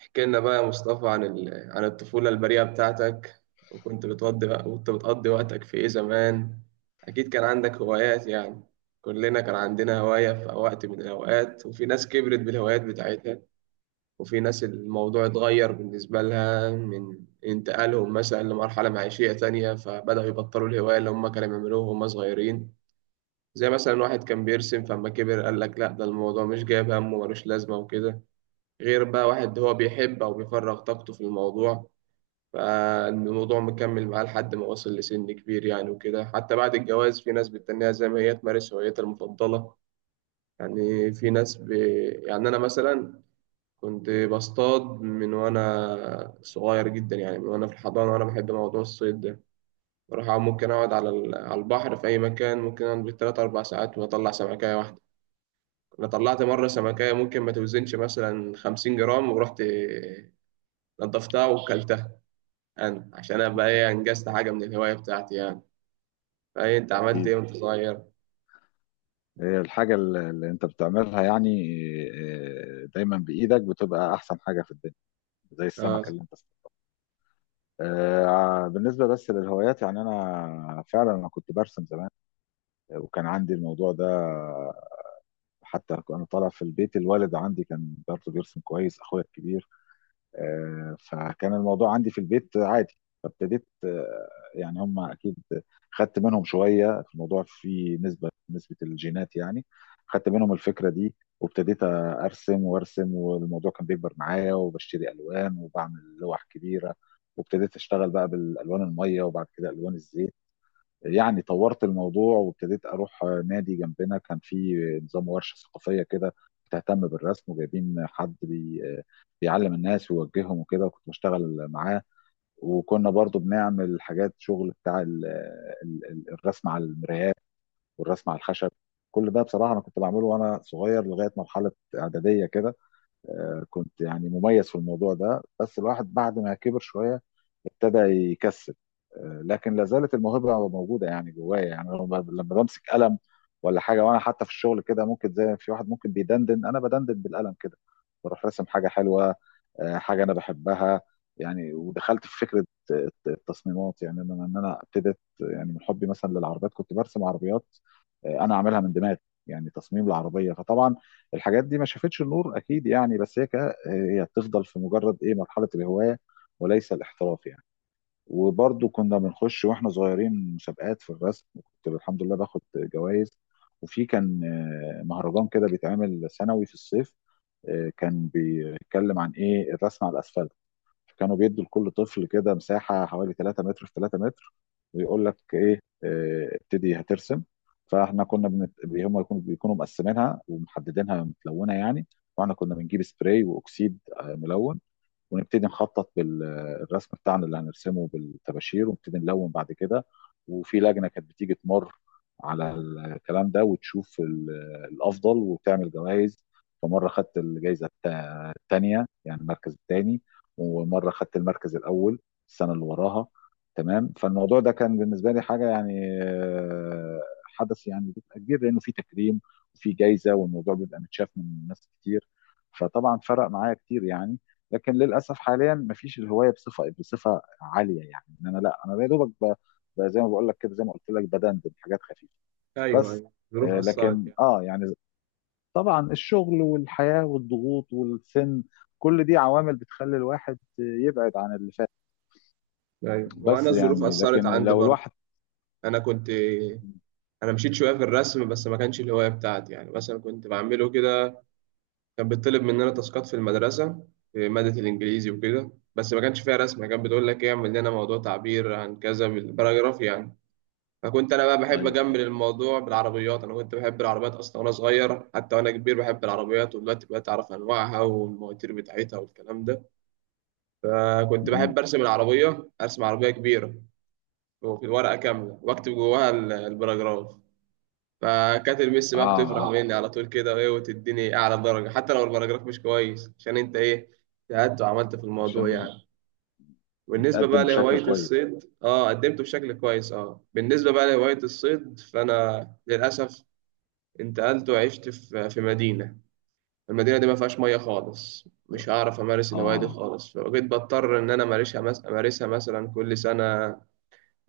احكي لنا بقى يا مصطفى عن الطفولة البريئة بتاعتك. وكنت بتقضي وقتك في إيه زمان؟ أكيد كان عندك هوايات يعني. كلنا كان عندنا هواية في وقت من الأوقات، وفي ناس كبرت بالهوايات بتاعتها، وفي ناس الموضوع اتغير بالنسبة لها من انتقالهم مثلا لمرحلة معيشية تانية، فبدأوا يبطلوا الهواية اللي هم كانوا بيعملوها وهم صغيرين. زي مثلا واحد كان بيرسم، فلما كبر قال لك لا ده الموضوع مش جايب همه ملوش لازمة وكده. غير بقى واحد هو بيحب أو بيفرغ طاقته في الموضوع، فالموضوع مكمل معاه لحد ما وصل لسن كبير يعني وكده. حتى بعد الجواز في ناس بتتنيها زي ما هي تمارس هوايتها المفضلة. يعني في ناس ب... يعني أنا مثلا كنت بصطاد من وأنا صغير جدا، يعني من وأنا في الحضانة، وأنا بحب موضوع الصيد ده. ممكن أقعد على على البحر في أي مكان. ممكن أقعد بالتلات أربع ساعات وأطلع سمكاية واحدة. أنا طلعت مرة سمكاية ممكن ما توزنش مثلا 50 جرام، ورحت نضفتها وكلتها. انا عشان ابقى ايه، انجزت حاجه من الهوايه بتاعتي يعني. فايه، انت عملت أكيد. ايه وانت صغير؟ هي الحاجة اللي أنت بتعملها يعني. دايما بإيدك بتبقى أحسن حاجة في الدنيا، زي السمكة اه، اللي أنت صنعتها. بالنسبة بس للهوايات، يعني أنا فعلا كنت برسم زمان، وكان عندي الموضوع ده. حتى أنا طالع في البيت، الوالد عندي كان برضه بيرسم كويس، أخويا الكبير. فكان الموضوع عندي في البيت عادي. فابتديت، يعني هم اكيد خدت منهم شويه في الموضوع، في نسبه الجينات يعني. خدت منهم الفكره دي وابتديت ارسم وارسم، والموضوع كان بيكبر معايا، وبشتري الوان وبعمل لوح كبيره. وابتديت اشتغل بقى بالالوان الميه، وبعد كده الوان الزيت. يعني طورت الموضوع، وابتديت اروح نادي جنبنا، كان في نظام ورشه ثقافيه كده بتهتم بالرسم، وجايبين حد بي بيعلم الناس ويوجههم وكده، وكنت بشتغل معاه. وكنا برضو بنعمل حاجات، شغل بتاع ال الرسم على المرايات والرسم على الخشب. كل ده بصراحه انا كنت بعمله وانا صغير لغايه مرحله اعداديه كده. كنت يعني مميز في الموضوع ده، بس الواحد بعد ما كبر شوية ابتدى يكسل. لكن لا زالت الموهبة موجودة يعني جوايا. يعني أنا لما بمسك قلم ولا حاجة، وأنا حتى في الشغل كده ممكن، زي في واحد ممكن بيدندن، أنا بدندن بالقلم كده، بروح راسم حاجة حلوة. حاجة أنا بحبها. يعني ودخلت في فكرة التصميمات، يعني أنا إن أنا ابتديت يعني من حبي مثلا للعربيات، كنت برسم عربيات. أنا عاملها من دماغي، يعني تصميم العربية. فطبعا الحاجات دي ما شافتش النور اكيد يعني، بس هي هي بتفضل في مجرد ايه، مرحله الهوايه وليس الاحتراف يعني. وبرضه كنا بنخش واحنا صغيرين مسابقات في الرسم، وكنت الحمد لله باخد جوائز. وفي كان مهرجان كده بيتعمل سنوي في الصيف. كان بيتكلم عن ايه، الرسم على الاسفلت. فكانوا بيدوا لكل طفل كده مساحة حوالي 3 متر في 3 متر، ويقول لك ايه، ابتدي هترسم. فاحنا كنا هم يكونوا بيكونوا مقسمينها ومحددينها متلونة يعني. واحنا كنا بنجيب سبراي واكسيد ملون، ونبتدي نخطط بالرسم بتاعنا اللي هنرسمه بالطباشير، ونبتدي نلون بعد كده. وفي لجنة كانت بتيجي تمر على الكلام ده، وتشوف الأفضل، وتعمل جوائز. فمرة خدت الجائزة الثانية، يعني المركز الثاني، ومرة خدت المركز الأول السنة اللي وراها. تمام. فالموضوع ده كان بالنسبة لي حاجة يعني، حدث يعني بيبقى كبير، لأنه في تكريم وفي جائزة، والموضوع بيبقى متشاف من ناس كتير. فطبعا فرق معايا كتير يعني. لكن للاسف حاليا مفيش الهوايه بصفه عاليه، يعني ان انا لا انا يا دوبك، زي ما بقول لك كده، زي ما قلت لك، بدندن حاجات خفيفه ايوه بس. ايوه، الظروف اثرت لكن يعني. اه يعني طبعا الشغل والحياه والضغوط والسن، كل دي عوامل بتخلي الواحد يبعد عن اللي فات. ايوه، وانا بس الظروف يعني اثرت لكن عندي لو برضه. الواحد. انا كنت انا مشيت شويه في الرسم، بس ما كانش الهوايه بتاعتي يعني. مثلا كنت بعمله كده، كان بيطلب مننا تاسكات في المدرسه في ماده الانجليزي وكده، بس ما كانش فيها رسم. كان بتقول لك ايه اعمل لنا موضوع تعبير عن كذا بالباراجراف يعني. فكنت انا بقى بحب ايوه ايوه. اجمل الموضوع بالعربيات. انا كنت بحب العربيات اصلا وانا صغير، حتى وانا كبير بحب العربيات، ودلوقتي بقيت اعرف انواعها والمواتير بتاعتها والكلام ده. فكنت مهم. بحب ارسم العربيه، ارسم عربيه كبيره وفي الورقه كامله واكتب جواها البراجراف. فكانت المس اه بقى بتفرح اه. مني على طول كده وايه، وتديني اعلى درجه حتى لو البراجراف مش كويس، عشان انت ايه اجتهدت وعملت في الموضوع عشان يعني. بالنسبة بقى نتقدم لهواية بشكل كويس. الصيد، اه قدمته بشكل كويس. اه، بالنسبة بقى لهواية الصيد، فأنا للأسف انتقلت وعشت في مدينة. المدينة دي ما فيهاش مية خالص، مش هعرف أمارس الهواية دي اه خالص. فبقيت بضطر إن أنا أمارسها مثلا كل سنة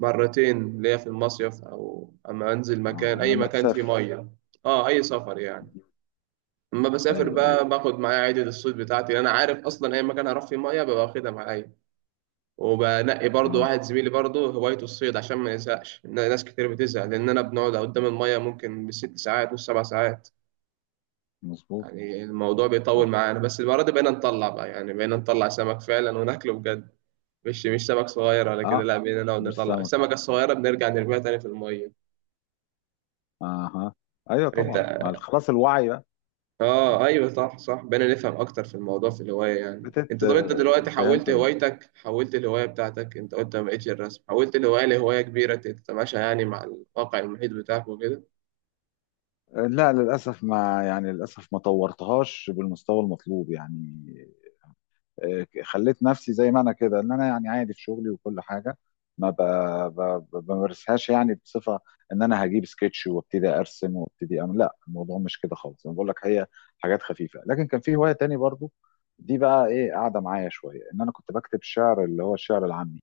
مرتين ليا في المصيف، أو أما أنزل اه، مكان، أي لما مكان فيه تسافر. مية. أه، أي سفر يعني. أما بسافر ايوه ايوه. بقى باخد معايا عدة الصيد بتاعتي. أنا عارف أصلا أي مكان هروح فيه مية ببقى واخدها معايا. وبنقي برضه اه واحد زميلي برضه هوايته الصيد، عشان ما يزهقش، إن ناس كتير بتزهق، لأن أنا بنقعد قدام المية ممكن بـ 6 ساعات و 7 ساعات. مظبوط. يعني الموضوع بيطول معانا. بس المرة دي بقينا نطلع بقى، يعني بقينا نطلع سمك فعلا وناكله بجد، مش سمك صغير ولا كده. اه لا بقينا نقعد مش نطلع سمك. السمكة الصغيرة بنرجع نرميها تاني في المية. اها. ايوه انت، طبعا، مع خلاص الوعي بقى. اه ايوه صح صح، بقينا نفهم اكتر في الموضوع في الهواية يعني. بتت انت، طب انت دلوقتي فهمت حولت هوايتك، حولت الهواية بتاعتك، انت قلت ما بقتش الرسم، حولت الهواية لهواية كبيرة تتماشى يعني مع الواقع المحيط بتاعك وكده. لا للاسف، ما يعني للاسف ما طورتهاش بالمستوى المطلوب يعني. خليت نفسي زي ما انا كده، ان انا يعني عادي في شغلي وكل حاجه. ما بمارسهاش يعني بصفه، ان انا هجيب سكتش وابتدي ارسم وابتدي اعمل، لا الموضوع مش كده خالص. انا بقول لك هي حاجات خفيفه. لكن كان في هوايه تاني برضو، دي بقى ايه قاعده معايا شويه، ان انا كنت بكتب شعر، اللي هو الشعر العامي.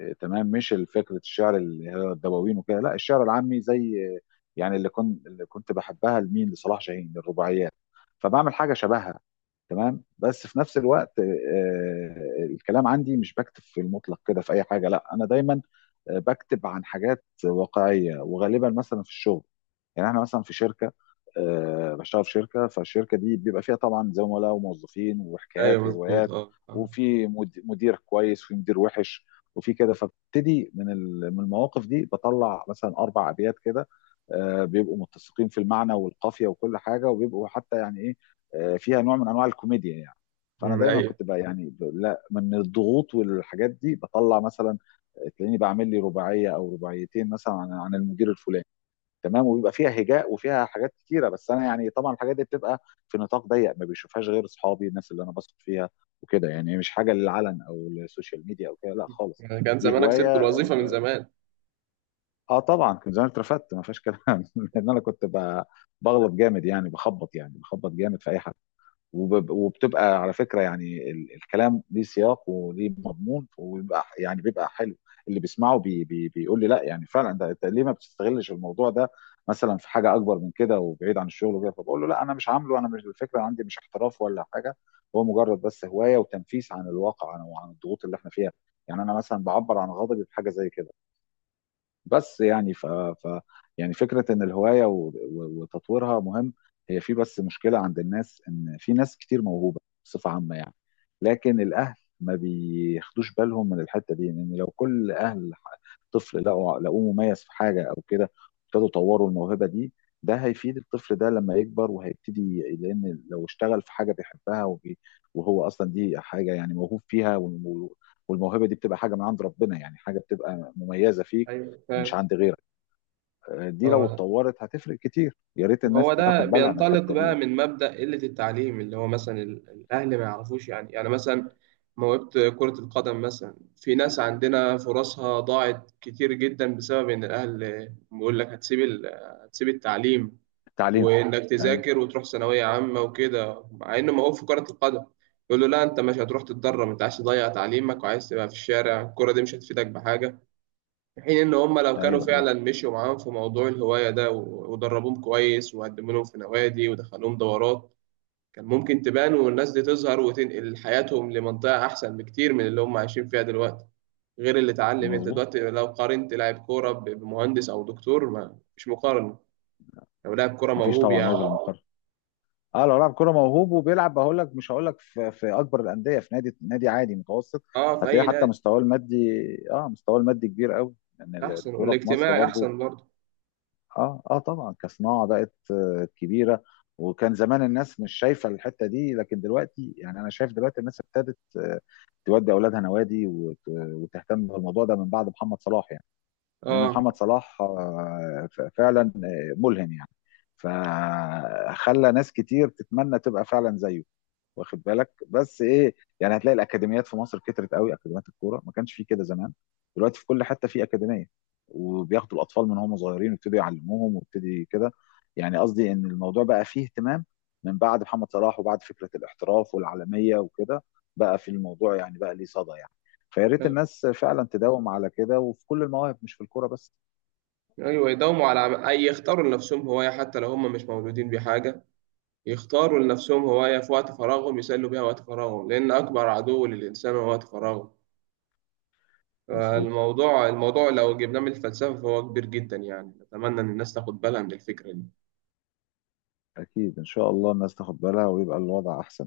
تمام. مش فكره الشعر اللي هي الدواوين وكده، لا الشعر العامي زي، يعني اللي كنت بحبها لمين، لصلاح جاهين، للرباعيات. فبعمل حاجه شبهها. تمام. بس في نفس الوقت الكلام عندي مش بكتب في المطلق كده في اي حاجه، لا انا دايما بكتب عن حاجات واقعيه، وغالبا مثلا في الشغل. يعني احنا مثلا في شركه، بشتغل في شركه، فالشركه دي بيبقى فيها طبعا زملاء وموظفين، ايوه، وحكايات مظبوط. وروايات، اه، آه. وفي مدير كويس وفي مدير وحش وفي كده. فابتدي من من المواقف دي بطلع مثلا اربع ابيات كده. بيبقوا متسقين في المعنى والقافيه وكل حاجه، وبيبقوا حتى يعني ايه، فيها نوع من انواع الكوميديا يعني. فانا أمم، دايما ايوه. كنت بقى يعني، لا من الضغوط والحاجات دي بطلع مثلا، تلاقيني بعمل لي رباعيه او رباعيتين مثلا عن المدير الفلاني. تمام. وبيبقى فيها هجاء وفيها حاجات كتيره. بس انا يعني طبعا الحاجات دي بتبقى في نطاق ضيق، ما بيشوفهاش غير اصحابي، الناس اللي انا بثق فيها وكده. يعني مش حاجه للعلن او للسوشيال ميديا او كده، لا خالص. يعني كان دي زمانك سبت هوايه. الوظيفة من زمان. اه طبعا، كنت زمان اترفدت ما فيهاش كلام لان انا كنت بغلط جامد يعني، بخبط يعني بخبط جامد في اي حاجه. وبتبقى على فكرة، يعني الكلام ليه سياق وليه مضمون، وبيبقى يعني بيبقى حلو. اللي بيسمعه بي بي بيقول لي لا يعني فعلا، ده انت ليه ما بتستغلش الموضوع ده، مثلا في حاجة أكبر من كده وبعيد عن الشغل وكده. فبقول له لا أنا مش عامله، أنا مش، الفكرة عندي مش احتراف ولا حاجة. هو مجرد بس هواية، وتنفيس عن الواقع وعن الضغوط اللي احنا فيها. يعني أنا مثلا بعبر عن غضبي بحاجة زي كده. بس يعني يعني فكرة إن الهواية وتطويرها مهم. هي في بس مشكلة عند الناس، إن في ناس كتير موهوبة بصفة عامة يعني. لكن الأهل ما بياخدوش بالهم من الحتة دي، لأن لو كل أهل طفل لقوه مميز في حاجة أو كده، ابتدوا يطوروا الموهبة دي. ده هيفيد الطفل ده لما يكبر، وهيبتدي، لأن لو اشتغل في حاجة بيحبها، وهو أصلا دي حاجة يعني موهوب فيها، والموهبة دي بتبقى حاجة من عند ربنا، يعني حاجة بتبقى مميزة فيك ايوه، فاهم. مش عند غيرك. دي لو اه، اتطورت هتفرق كتير، يا ريت ما الناس هو ده تاخد بالها من بينطلق الحته دي بقى يعني. من مبدأ قلة التعليم، اللي هو مثلا الأهل ما يعرفوش يعني. يعني مثلا موهبة كرة القدم مثلا، في ناس عندنا فرصها ضاعت كتير جدا بسبب إن الأهل بيقول لك هتسيب التعليم التعليم. وإنك ايوه تذاكر وتروح ثانوية عامة وكده، مع إنه موهوب في كرة القدم. يقول له لا، أنت مش هتروح تتدرب، أنت عايز تضيع تعليمك وعايز تبقى في الشارع، الكرة دي مش هتفيدك بحاجة. في حين إن هم لو كانوا ايوه. ايوه فعلا مشوا معاهم في موضوع الهواية ده ودربوهم كويس وقدموا لهم في نوادي ودخلوهم دورات، كان ممكن تبان والناس دي تظهر وتنقل حياتهم لمنطقة أحسن بكتير من اللي هم عايشين فيها دلوقتي. غير اللي اتعلم. أنت مظبوط. دلوقتي لو قارنت لاعب كورة بمهندس أو دكتور، ما مش مقارنة لو لاعب كورة مفيش موهوب طبعا يعني. وجه للمقارنه. اه لو لاعب كوره موهوب وبيلعب، هقول لك مش هقول لك في اكبر الانديه، في نادي عادي متوسط، أه، في هتلاقيه أي حتى نادي. مستواه المادي. اه مستواه المادي كبير قوي، لان يعني أحسن، الكوره في مصر والاجتماعي برضو، أحسن برضه. اه اه طبعا كصناعه بقت كبيره. وكان زمان الناس مش شايفه الحته دي، لكن دلوقتي يعني انا شايف دلوقتي الناس ابتدت تودي اولادها نوادي، وتهتم بالموضوع ده من بعد محمد صلاح يعني. لان أه، محمد صلاح فعلا ملهم يعني، فخلى ناس كتير تتمنى تبقى فعلا زيه. واخد بالك، بس ايه، يعني هتلاقي الاكاديميات في مصر كترت قوي، اكاديميات الكوره ما كانش في كده زمان، دلوقتي في كل حته في اكاديميه، وبياخدوا الاطفال من هم صغيرين ويبتدوا يعلموهم ويبتدي كده. يعني قصدي ان الموضوع بقى فيه اهتمام من بعد محمد صلاح، وبعد فكره الاحتراف والعالميه وكده، بقى في الموضوع، يعني بقى ليه صدى يعني. فيا ريت أيوه. الناس فعلا تداوم على كده، وفي كل المواهب مش في الكوره بس. أيوة. يداوموا على أي يختاروا لنفسهم هواية حتى لو هم مش مولودين بحاجة. يختاروا لنفسهم هواية في وقت فراغهم يسلوا بيها وقت فراغهم، لأن أكبر عدو للإنسان هو وقت فراغه. مظبوط. فالموضوع لو جبناه من الفلسفة فهو كبير جدا يعني. نتمنى إن الناس تاخد بالها من الفكرة دي. اكيد ان شاء الله الناس تاخد بالها، ويبقى الوضع احسن.